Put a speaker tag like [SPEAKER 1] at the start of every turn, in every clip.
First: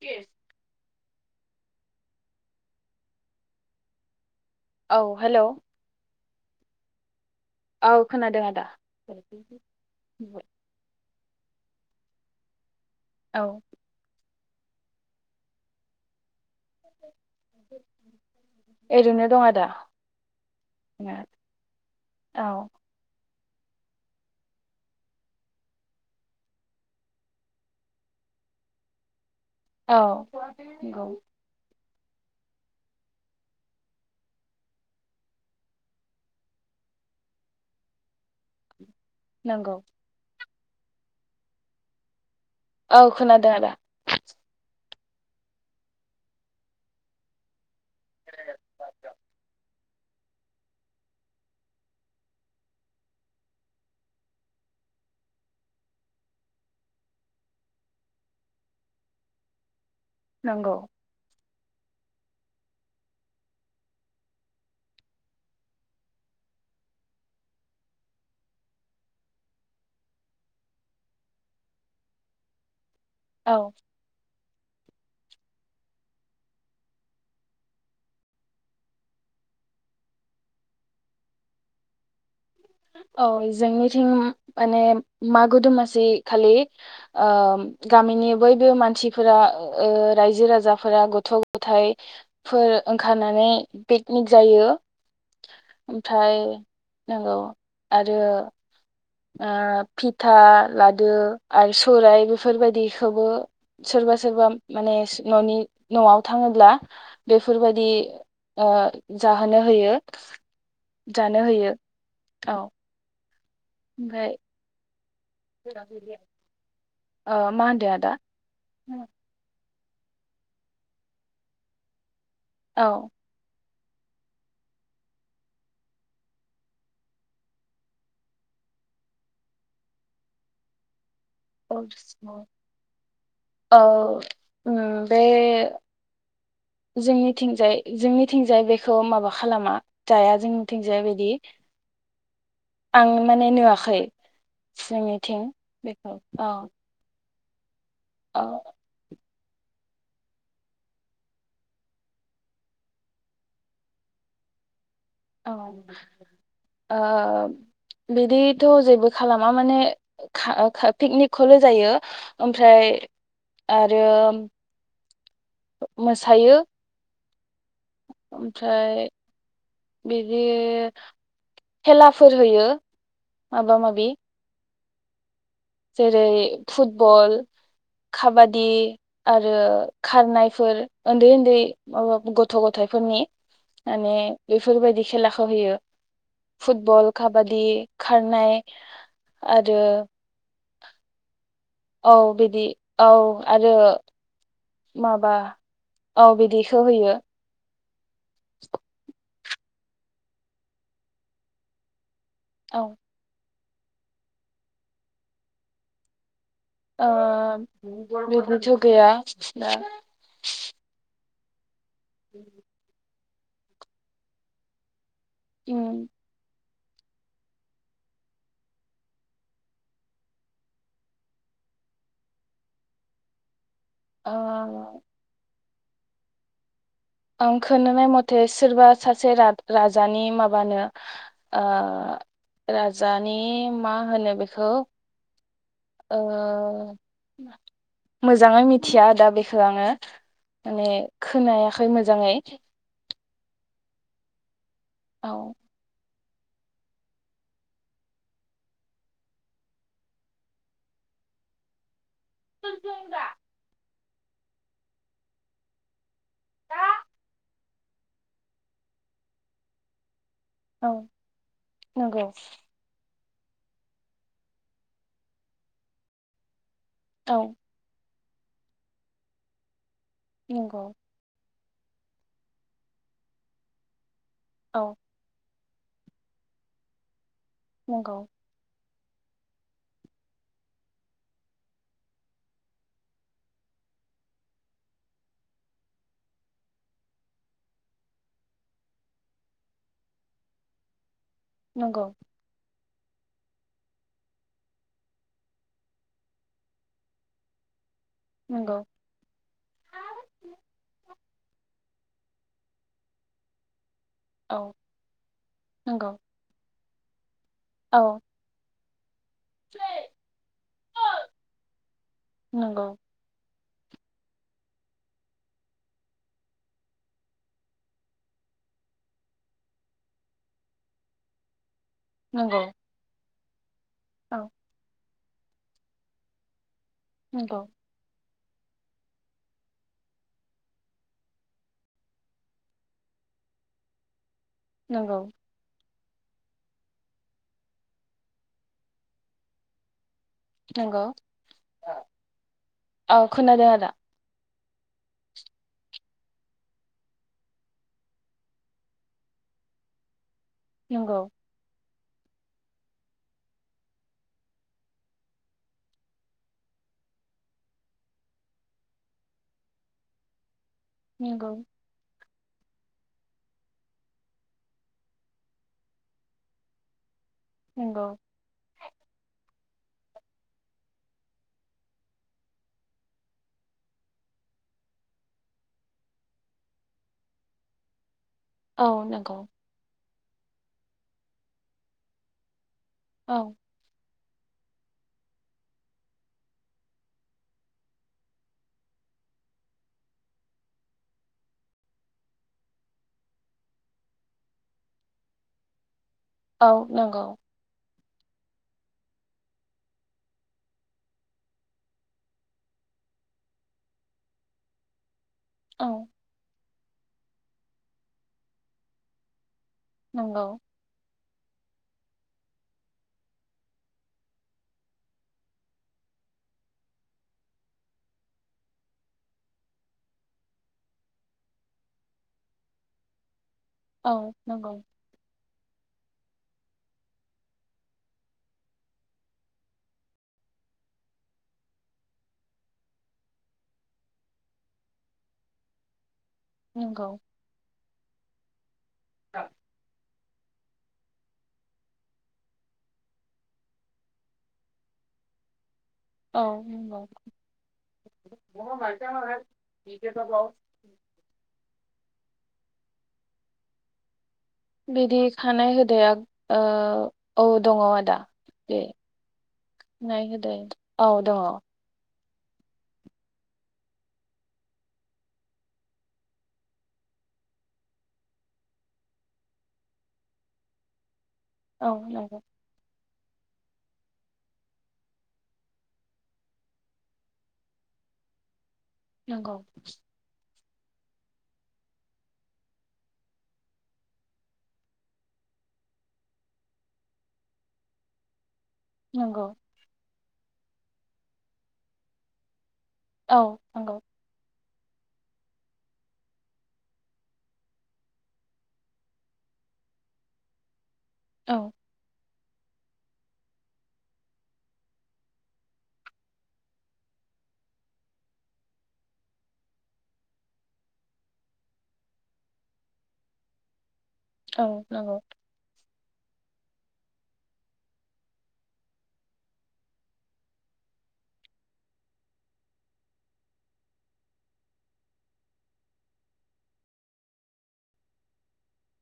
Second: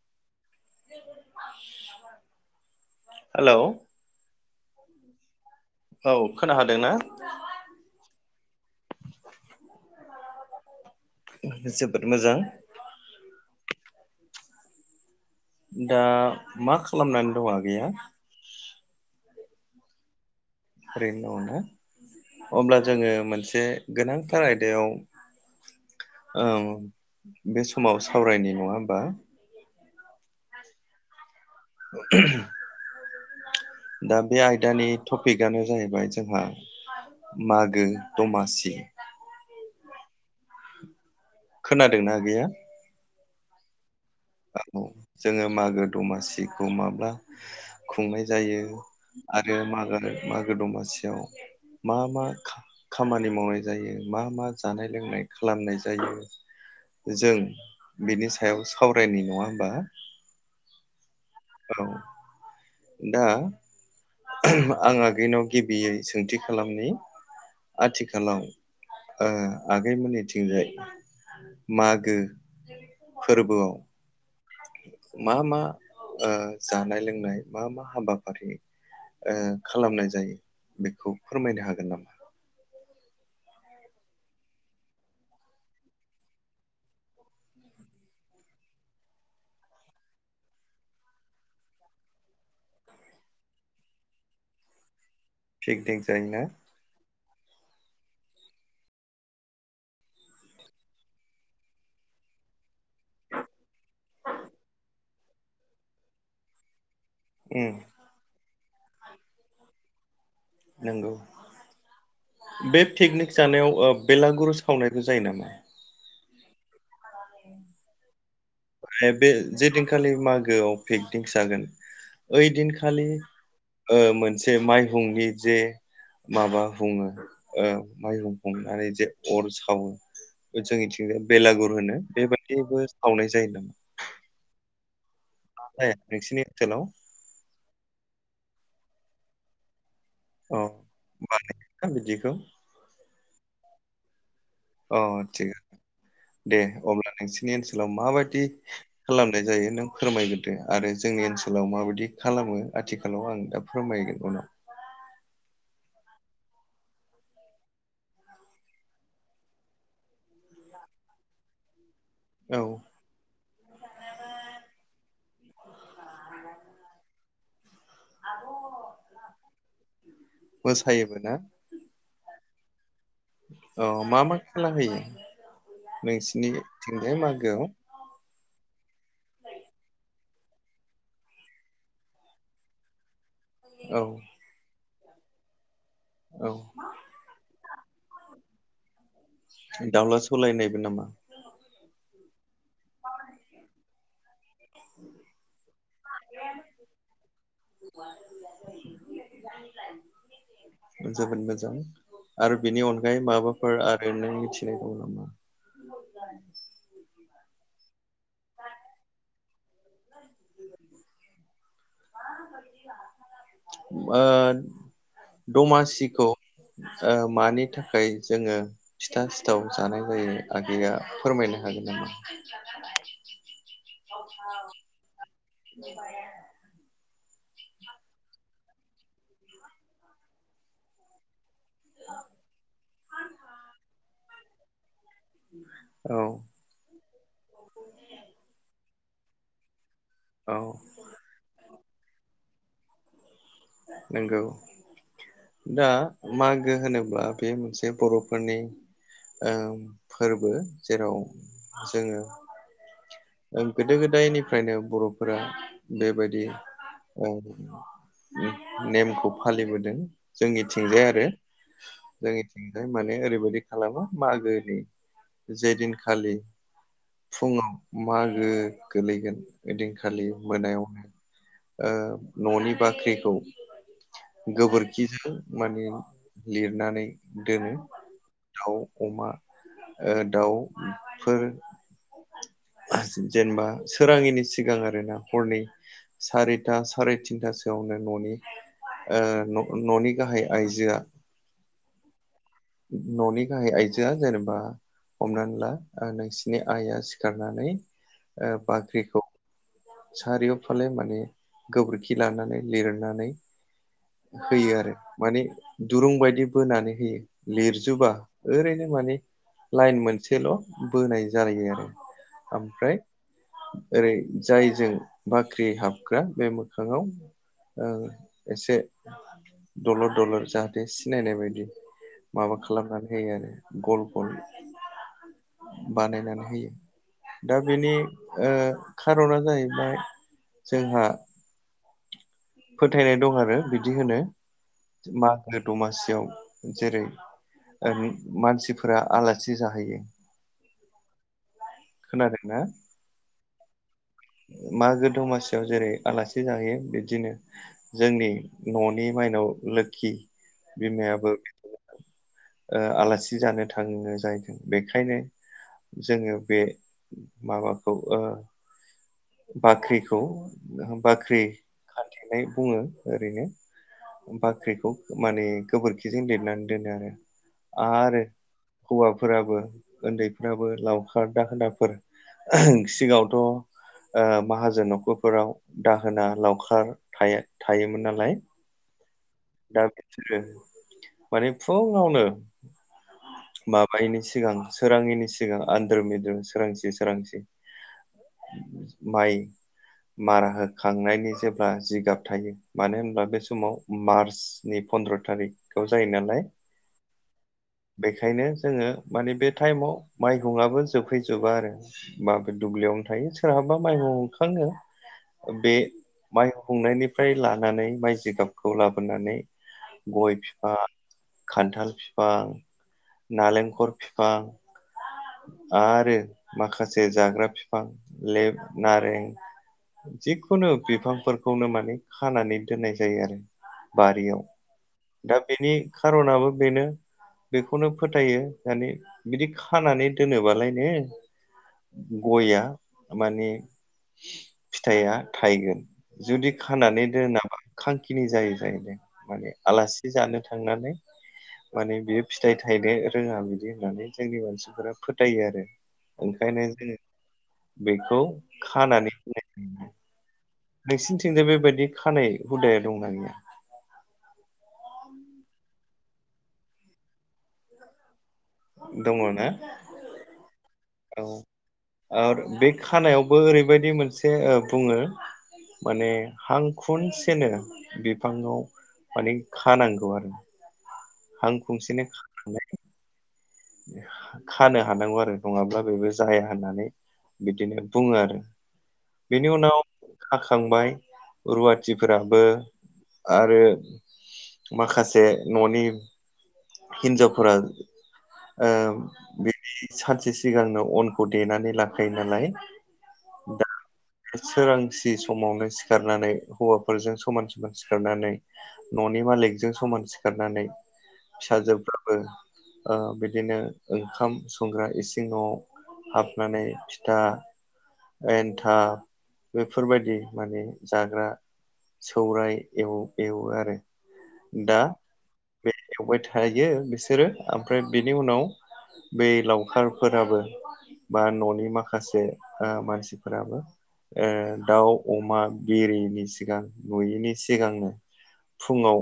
[SPEAKER 1] Case
[SPEAKER 2] hello
[SPEAKER 1] औ hello
[SPEAKER 2] औ खोना हादोंना
[SPEAKER 1] औ खोनादों आदा
[SPEAKER 2] जोबोद मोजां
[SPEAKER 1] औ
[SPEAKER 2] दा मा खालामनानै दं आगैया?
[SPEAKER 1] ओरैनो दं आदा
[SPEAKER 2] ओरैनो दं ना
[SPEAKER 1] औ
[SPEAKER 2] अब्ला जोङो मोनसे जे गोनांथार आयदायाव ओ बे समाव सावरायनि नङा होमबा
[SPEAKER 1] औ नंगौ
[SPEAKER 2] दा बे आयदानि टपिकआनो जाहैबाय जोंहा मागो दमासि
[SPEAKER 1] नोंगौ
[SPEAKER 2] खोनादोंना आगैया?
[SPEAKER 1] औ खोनादों आदा
[SPEAKER 2] औ जोङो मागो दमासिखौ माब्ला खुंनाय जायो आरो मागो मागो दमासियाव मा मा खामानि मावनाय जायो मा मा जानाय लोंनाय खालामनाय जायो जों बिनि सायाव साव रायनि नङा होमबा
[SPEAKER 1] नंगौ
[SPEAKER 2] औ दा आं आगैनाव गिबियै सोंथि खालामनि आथिखालाव ओ आगैमोननिथिंजाय मागो
[SPEAKER 1] औ
[SPEAKER 2] फोरबोआव मा मा ओ जानाय लोंनाय मा मा हाबाफारि ओ खालामनाय जायो बेखौ फोरमायनो हागोन नामा
[SPEAKER 1] औ जोंनिथिं माने मागो दमासि खालि ओ गामिनि बयबो मानसिफोरा ओ रायजो राजाफोरा गथ' गथायफोर ओंखारनानै पिकनिक जायो
[SPEAKER 2] पिकनिक
[SPEAKER 1] ओमफ्राय
[SPEAKER 2] जायोना
[SPEAKER 1] नंगौ आरो ओ फिथा लादो आरो सौराय बेफोरबायदिखौबो सोरबा सोरबा माने न'नि न'आव थांङोब्ला बेफोर
[SPEAKER 2] उम
[SPEAKER 1] बायदि ओ जाहोनो होयो
[SPEAKER 2] नंगौ
[SPEAKER 1] जानो होयो औ
[SPEAKER 2] बे पिकनिक जानायाव ओ
[SPEAKER 1] ओमफ्राय
[SPEAKER 2] बेलागुरु सावनाय
[SPEAKER 1] [unintelligible] ओ मा होनदो आदा?
[SPEAKER 2] जेदिनखालि मागोआव पिगनिक जागोन ओयदिन
[SPEAKER 1] औ
[SPEAKER 2] खालि ओ मोनसे माइहुंनि जे माबा बुंङो ओ माइहुं हुंनानै जे अर सावो बे जोंनिथिं यो बेलागुर होनो। बे बायदिबो सावनाय जायो नामा?
[SPEAKER 1] उम
[SPEAKER 2] नाथाय नोंसिनि ओनसोलाव
[SPEAKER 1] जोंनिंथिंजाय जोंनिथिंजाय बे खौ माबा खालामा जाया
[SPEAKER 2] अ
[SPEAKER 1] जोंनिथिंजाय बेदि
[SPEAKER 2] बानायोना बिदिखौ
[SPEAKER 1] आं माने नुवा खै
[SPEAKER 2] अ
[SPEAKER 1] जोंनिथिं
[SPEAKER 2] थिगानो
[SPEAKER 1] बेखौ औ
[SPEAKER 2] दे अब्ला नोंसिनि ओनसोल सोलाव
[SPEAKER 1] औ
[SPEAKER 2] माबायदि खालाम नाय जायो नों फोरमायगोरदो आरो जोंनि ओनसोलाव माबायदि खालामो आथिखालाव आं दा फोरमायगोन उनाव
[SPEAKER 1] औ ओ बिदिथ' जेबो खालामा माने खा-खा पिकनिक खोल' जायो।
[SPEAKER 2] उनाव औ
[SPEAKER 1] ओमफ्राय आरो मोसायो। ओमफ्राय बिदि
[SPEAKER 2] मोसायोबो ना
[SPEAKER 1] खेलाफोर होयो। माबा
[SPEAKER 2] औ
[SPEAKER 1] माबि
[SPEAKER 2] मा मा खेला होयो?
[SPEAKER 1] जेरै
[SPEAKER 2] नोंसिनिथिंजाय
[SPEAKER 1] फुटबल,
[SPEAKER 2] मागोआव
[SPEAKER 1] काबादि आरो खारनायफोर ओन्दै ओन्दै माबा गथ' गथाइ फोरनि
[SPEAKER 2] औ
[SPEAKER 1] माने बेफोरबायदि खेलाखो होयो।
[SPEAKER 2] औ
[SPEAKER 1] फुटबल, काबादि खारनाय आरो
[SPEAKER 2] दाउला सौलायनाय नामा
[SPEAKER 1] औ बिदि औ आरो माबा औ बिदिखो होयो। [inaudible]
[SPEAKER 2] जोबोद मोजां आरो बिनि
[SPEAKER 1] औ
[SPEAKER 2] अनगायै माबा फोर आरो नों मिथिनाय दं नामा?
[SPEAKER 1] ओ बिदिथ' गैया दा। [inaudible]
[SPEAKER 2] ओ
[SPEAKER 1] उम
[SPEAKER 2] दमासिखौ ओ मानि थाखाय जोङो फिथा सिथाव जानाय जायो आगैया फोरमायनो हागोन नामा?
[SPEAKER 1] ओ
[SPEAKER 2] [inaudible]
[SPEAKER 1] आं खोनानाय मथे सोरबा सासे रा-राजानि माबानो ओ राजानि मा होनो बेखौ
[SPEAKER 2] औ
[SPEAKER 1] ओ मोजाङै मि थिया दा बेखो आङो।
[SPEAKER 2] औ
[SPEAKER 1] माने खोनाया खै मोजाङै।
[SPEAKER 2] नोंगौ।
[SPEAKER 1] औ
[SPEAKER 2] दा मागो होनोब्ला बे मोनसे बर'फोरनि ओ फोर्बो जेराव जोङो गोदो गोदायनिफ्रायनो बर'फोरा बेबायदि ओ नेमखौ फालिबोदों।
[SPEAKER 1] औ
[SPEAKER 2] जोंनिथिंजाय आरो
[SPEAKER 1] नंगौ
[SPEAKER 2] जोंनिथिंजाय माने ओरै बेबादि खालामो मागोनि जे दिनखालि
[SPEAKER 1] औ
[SPEAKER 2] फुंआव मागो गोलैगोन बिदिन खालि मोनायाव
[SPEAKER 1] नंगौ
[SPEAKER 2] ओ ननि बाख्रिखौ
[SPEAKER 1] औ
[SPEAKER 2] गोबोरखिजो माने लिरनानै दोनो।
[SPEAKER 1] नंगौ
[SPEAKER 2] दाव अमा ओ दाउफोर जेन जेनोबा सोराङिनि सिगां आरोना हरनै सारिथा साराय तिनथासोयावनो न'नि ओ न' न'नि गाहाय आइजोया
[SPEAKER 1] नंगौ।
[SPEAKER 2] न'नि गाहाय आइजोया जेनोबा हमनानै ला नोंसिनि आइआ सिखारनानै ओ
[SPEAKER 1] नंगौ
[SPEAKER 2] बाख्रिखौ सारियाव फाले माने गोबोरखि लानानै लिरनानै
[SPEAKER 1] औ
[SPEAKER 2] होयो आरो माने
[SPEAKER 1] नंगौ
[SPEAKER 2] दुरुं बायदि बोनानै होयो।
[SPEAKER 1] औ
[SPEAKER 2] लिरजोबा ओरैनो माने लाइन मोनसेल' बोनाय जालायो आरो
[SPEAKER 1] नंगौ
[SPEAKER 2] ओमफ्राय ओरै जायजों बाख्रि हाबग्रा बे मोखाङाव ओ एसे दलर दलद जाहाथे सिनायनाय बायदि माबा
[SPEAKER 1] नंगौ
[SPEAKER 2] खालामनानै होयो आरो गल गल
[SPEAKER 1] औ
[SPEAKER 2] बानायनानै होयो। दा
[SPEAKER 1] नंगौ
[SPEAKER 2] बेनि ओ खार'ना जाहैबाय जोंहा फोथायनाय दं आरो बिदि होनो
[SPEAKER 1] नंगौ
[SPEAKER 2] मागों दमा सियाव जेरै ओ मानसिफोरा आलासि जाहैयो
[SPEAKER 1] नंगौ।
[SPEAKER 2] खोनादोंना
[SPEAKER 1] औ खोनादों आदा।
[SPEAKER 2] मागो दमासियाव जेरै आलासि जाहैयो बिबदिनो जोंनि न'नि माइनाव लोखि
[SPEAKER 1] नंगौ
[SPEAKER 2] बिमायाबो [unintelligible] ओ आलासि जानो थाङो जाहैदों बेखायनो जोङो बे माबाखौ ओ बाख्रिखौ ओ होम बाख्रि
[SPEAKER 1] नंगौ
[SPEAKER 2] थेनाय बुङो ओरैनो बाख्रिखौ माने गोबोरखिजों लिरनानै दोनो आरो
[SPEAKER 1] नंगौ
[SPEAKER 2] आरो हौवाफोराबो उन्दैफ्राबो लावखार दाहोना फोर सिगाङावथ' ओ माहाजोन न'खरफोराव दाहोना लावखार थायो थायोमोन नालाय।
[SPEAKER 1] औ नों
[SPEAKER 2] दा [unintelligible] माने फुङावनो
[SPEAKER 1] औ
[SPEAKER 2] माबायैनि सि सिगां सोराङिनि सिगां आन्द्र मिद्रु सोरांसि सोरांसि माइ मारा होखांनायनि जेब्ला जिगाब थायो मानो होनब्ला बे समाव मार्च सिनि पन्द्र' थारिख ओ
[SPEAKER 1] औ नंगौ
[SPEAKER 2] बेखायनो जोङो माने बे टाइमाव माइहुंआबो जोबहैजोबा आरो माइबो दुब्लियावनो थायो सोरहाबा माइहं हुंखाङो बे
[SPEAKER 1] औ
[SPEAKER 2] माइ हुंनायनिफ्राय लानानै माइ जिगाबखौ लाबो फानानै गय'
[SPEAKER 1] नंगौ
[SPEAKER 2] फिफां खान्थाल फिफां नालेंखर फिफां आरो माखासे जाग्रा फिफां लेब' नारें जिखुनु बिफांफोरखौनो माने खानानै दोननाय जायो आरो
[SPEAKER 1] औ
[SPEAKER 2] बारियाव
[SPEAKER 1] नंगौ
[SPEAKER 2] दा बेनि खारनाबो बेनो बेखौनो फोथायो माने बिदि खानानै दोनोबालायनो गय'आ माने फिथाइया थाइगोन जुदि खानानै
[SPEAKER 1] नंगौ
[SPEAKER 2] दोनाबा खांखि नि जायो जायो माने आलास बि जानो थांनानै माने बियो फिथाइ थायनो रोङा बिदि होननानै जोंनि मानसिफोरा फोथायो आरो
[SPEAKER 1] औ
[SPEAKER 2] ओंखायनो जोङो
[SPEAKER 1] नंगौ
[SPEAKER 2] बेखौ खानानै होनाय नोंसिनिथिंजाय बेबायदि खानाय हुदाया दंना गया?
[SPEAKER 1] बिदि खानाय हुदाया ओ औ दङ आदा। दे
[SPEAKER 2] दङ ना
[SPEAKER 1] नाय होदाय औ दङ।
[SPEAKER 2] ओर बे खानायावबो ओरैबायदि मोनसे बुङो माने हां खनसेनो बिफाङाव माने खानांगौ आरो हां
[SPEAKER 1] औ
[SPEAKER 2] खंसेनो
[SPEAKER 1] नंगौ
[SPEAKER 2] खाखानाय खानो हानांगौ आरो नङाब्ला बेबो जाया होननानै बिदिनो बुङो आरो बेनि
[SPEAKER 1] नंगौ
[SPEAKER 2] उनाव थांबाय रुवाथिफोराबो आरो माखासे ननि हिनजावफोरा औ
[SPEAKER 1] नंगौ
[SPEAKER 2] बे सानसे सि सिगांनो अनखौ देनानै लाखायो नालाय
[SPEAKER 1] औ नंगौ
[SPEAKER 2] सि समावनो सिखारनानै हौवाफोरजों समान समान सिखारनानै ननि मालिकजों समान सिखारनानै
[SPEAKER 1] औ
[SPEAKER 2] फिसाजोफ्राबो औ बिद दिनो ओंखाम संग्रा इसिङाव हाबनानै फिथा एन्थाब बेफोरबायदि माने जाग्रा सौराय एव एवो आरो
[SPEAKER 1] औ
[SPEAKER 2] दा
[SPEAKER 1] नंगौ।
[SPEAKER 2] बे एवबाय थायो बिसोरो ओमफ्राय बेनि उनाव बै लावखारफोराबो बा ननि माखासे ओ मानसिफोराबो ओ दाउ अमा बिरिनि सिगां नुयैनि सिगांनो फुङाव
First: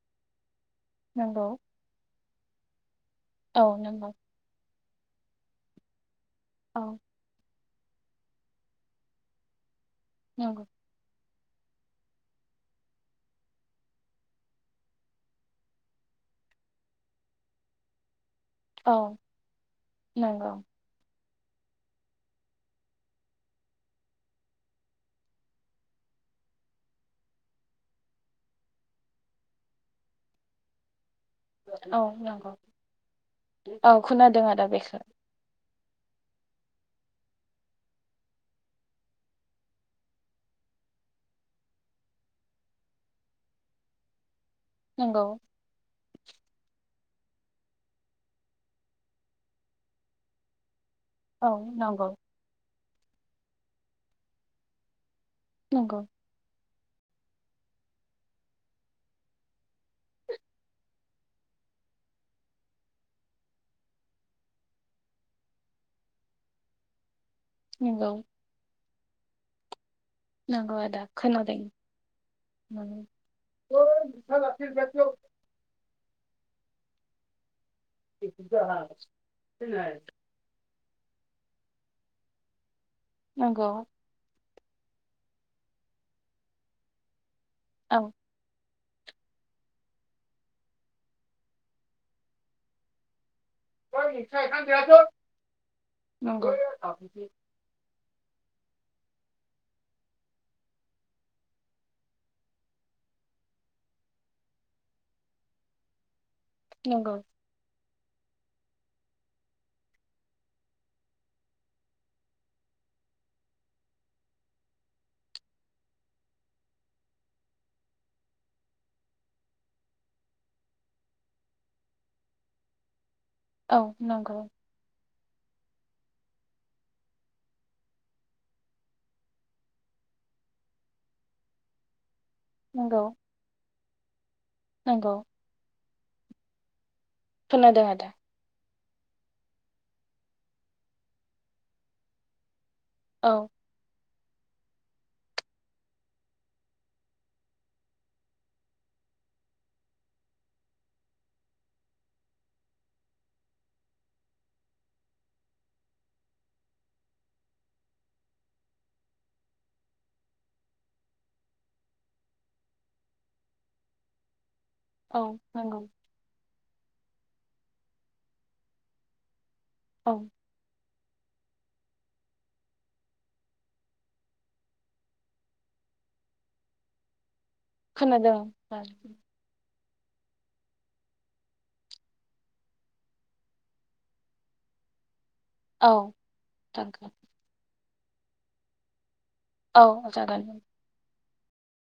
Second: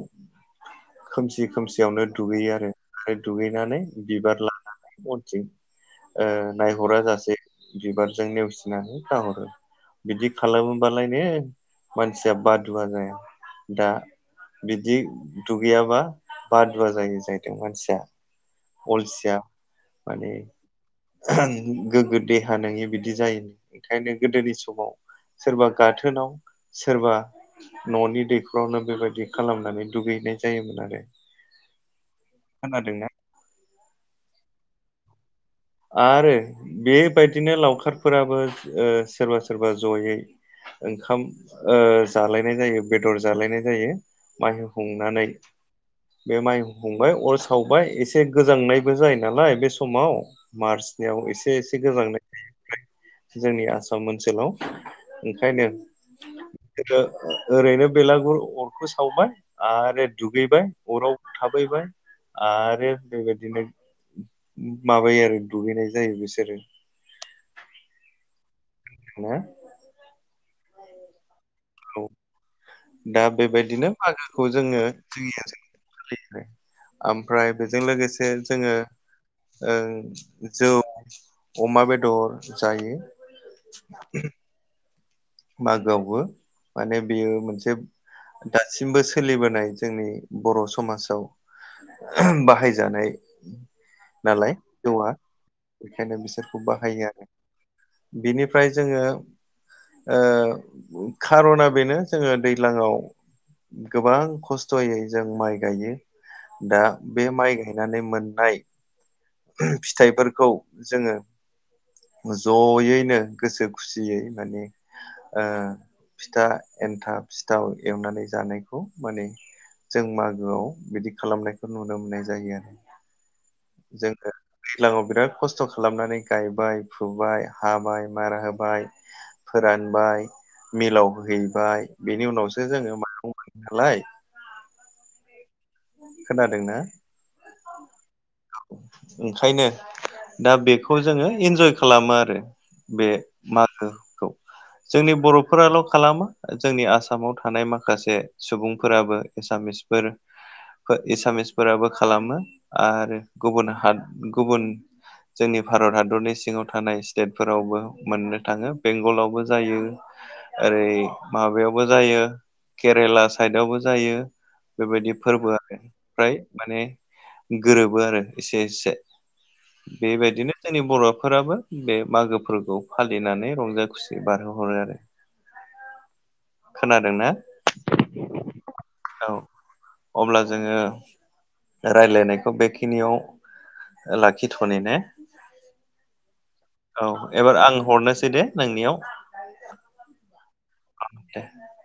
[SPEAKER 2] खोमसि
[SPEAKER 1] नंगौ
[SPEAKER 2] खोमसियावनो दुगै आरो फाय दुगै
[SPEAKER 1] औ
[SPEAKER 2] गायनानै
[SPEAKER 1] नंगौ
[SPEAKER 2] बिबार लानानै मनथिं ओ
[SPEAKER 1] औ
[SPEAKER 2] नायहरा जासे बिबारजों नेवसिनानै गाहरो बिदि
[SPEAKER 1] नंगौ
[SPEAKER 2] खालामोबालाय नो मानसिया बादुवा जाया दा बिदि दुगैयाबा बादुवा जायो जाहैदों मानसिया
[SPEAKER 1] औ
[SPEAKER 2] अलसिया माने
[SPEAKER 1] नंगौ
[SPEAKER 2] गोगो देहा नङि बिदि जायोन ओंखायनो गोदोनि समाव सोरबा गाथोनाव सोरबा ननि दैखरावनो बेबायाददि खालामनानै दुगैैनाय जायोमोन आरो
[SPEAKER 1] औ नोंगौ
[SPEAKER 2] खोनादोंना
[SPEAKER 1] औ खोनादों आदा बेखो।
[SPEAKER 2] आरो बेबायदिनो लावखारफोराबो ओ सोरबा सोरबा जयै ओंखाम ओ जालायनाय जायो बेदर जालायनाय जायो। माइहु
[SPEAKER 1] नंगौ
[SPEAKER 2] हुंनानै बे माइफुंबाय अर सावबाय एसे गोजांनायबो जायो नालाय बे समाव। मार्च बियाव
[SPEAKER 1] औ
[SPEAKER 2] एसे एसे
[SPEAKER 1] नंगौ
[SPEAKER 2] गोजांनाय थायो। जोंनि आसाम ओनसोलाव ओंखायनो
[SPEAKER 1] नंगौ
[SPEAKER 2] ओरैनो बेलागुर अरखौ सावबाय आरो दुगैबाय अराव थाबैबाय आरो बेबायदिनो माबायो आरो। दुगैनाय जायो बिसोरो
[SPEAKER 1] नंगौ
[SPEAKER 2] हेल'
[SPEAKER 1] नग आ दा खोन
[SPEAKER 2] हेल' दा बेबादिनो मागोखौ जोङो क्रियाजों सोलियो ओमफ्राय बेजों लोगोसे जोङो ओग जौ। अमा बेदर जायो। ओहम। मागोआवबो माने बेयो जोब दा। दासिमबो सोलिबोनाय जोंनि बर' समाजाव बाहायजानाय नालाय दङ बेखायनो बिसोरखौ बाहायो आरो। बिनिफ्राय जोङो ओ खार'ना बेनो जोङो दैज्लांआव गोबां खस्थ'यै जों माइ गायो। बा
[SPEAKER 1] नंगौ
[SPEAKER 2] बे माइ गाय माने मोननाय फिथाइफोरखौ जोङो जयैनो गोसो खुसियै माने ओहो फिथा एन्थाब, सिथाव एवनानै जानायखौ माने जों मागोआव बिदि खालामनायखौ नुनो मोननाय जायो आरो।
[SPEAKER 1] औ नंगौ औ
[SPEAKER 2] जोङो
[SPEAKER 1] नंगौ
[SPEAKER 2] दैलाङाव बिराद खस्थ' खालामनानै गायबाय फुबाय हाबाय मारा होबाय फोरानबाय मिलाव हैहैबाय बेनि उनावसो जोङो
[SPEAKER 1] नंगौ
[SPEAKER 2] माइरंनो लाय
[SPEAKER 1] नंगौ।
[SPEAKER 2] खोनादोंना?
[SPEAKER 1] खोनादों आदा ‌।
[SPEAKER 2] ओंखायनो दा बेखौ जोङो इन्जय खालामो आरो। बे
[SPEAKER 1] औ
[SPEAKER 2] मागो जोंनि बर'फोराल' खालामा जोंनि आसामाव थानाय माखासे सुबुंफोराबो एसामिसफोर एसामिसफोराबो खालामो आरो गुबुन ह गुबुन जोंनि भारत हादरनि सिङाव थानाय स्टेटफोरावबो मोननो थाङो बेंगलावबो जायो ओरै माबायावबो जायो केरेला साइडआवबो जायो। बेबायदि
[SPEAKER 1] औ
[SPEAKER 2] फोरबोआ
[SPEAKER 1] नंगौ
[SPEAKER 2] ओमफ्राय माने गोरोबो आरो एसे एसे।
[SPEAKER 1] औ
[SPEAKER 2] बेबायदिनो जोंनि बर' फोराबो बे मागो फोरफोरखौ फालिनानै रंजा खुसि बारहोहरो आरो। खोनादों ना?
[SPEAKER 1] खोनादों।
[SPEAKER 2] अब्ला जोङो राय्लायनायखौ बेखिनियाव लाखिथ'नो ने?
[SPEAKER 1] औ।
[SPEAKER 2] औ एबार आं हरनोसै दे नोंनियाव
[SPEAKER 1] औ जागोन।
[SPEAKER 2] [inaudible]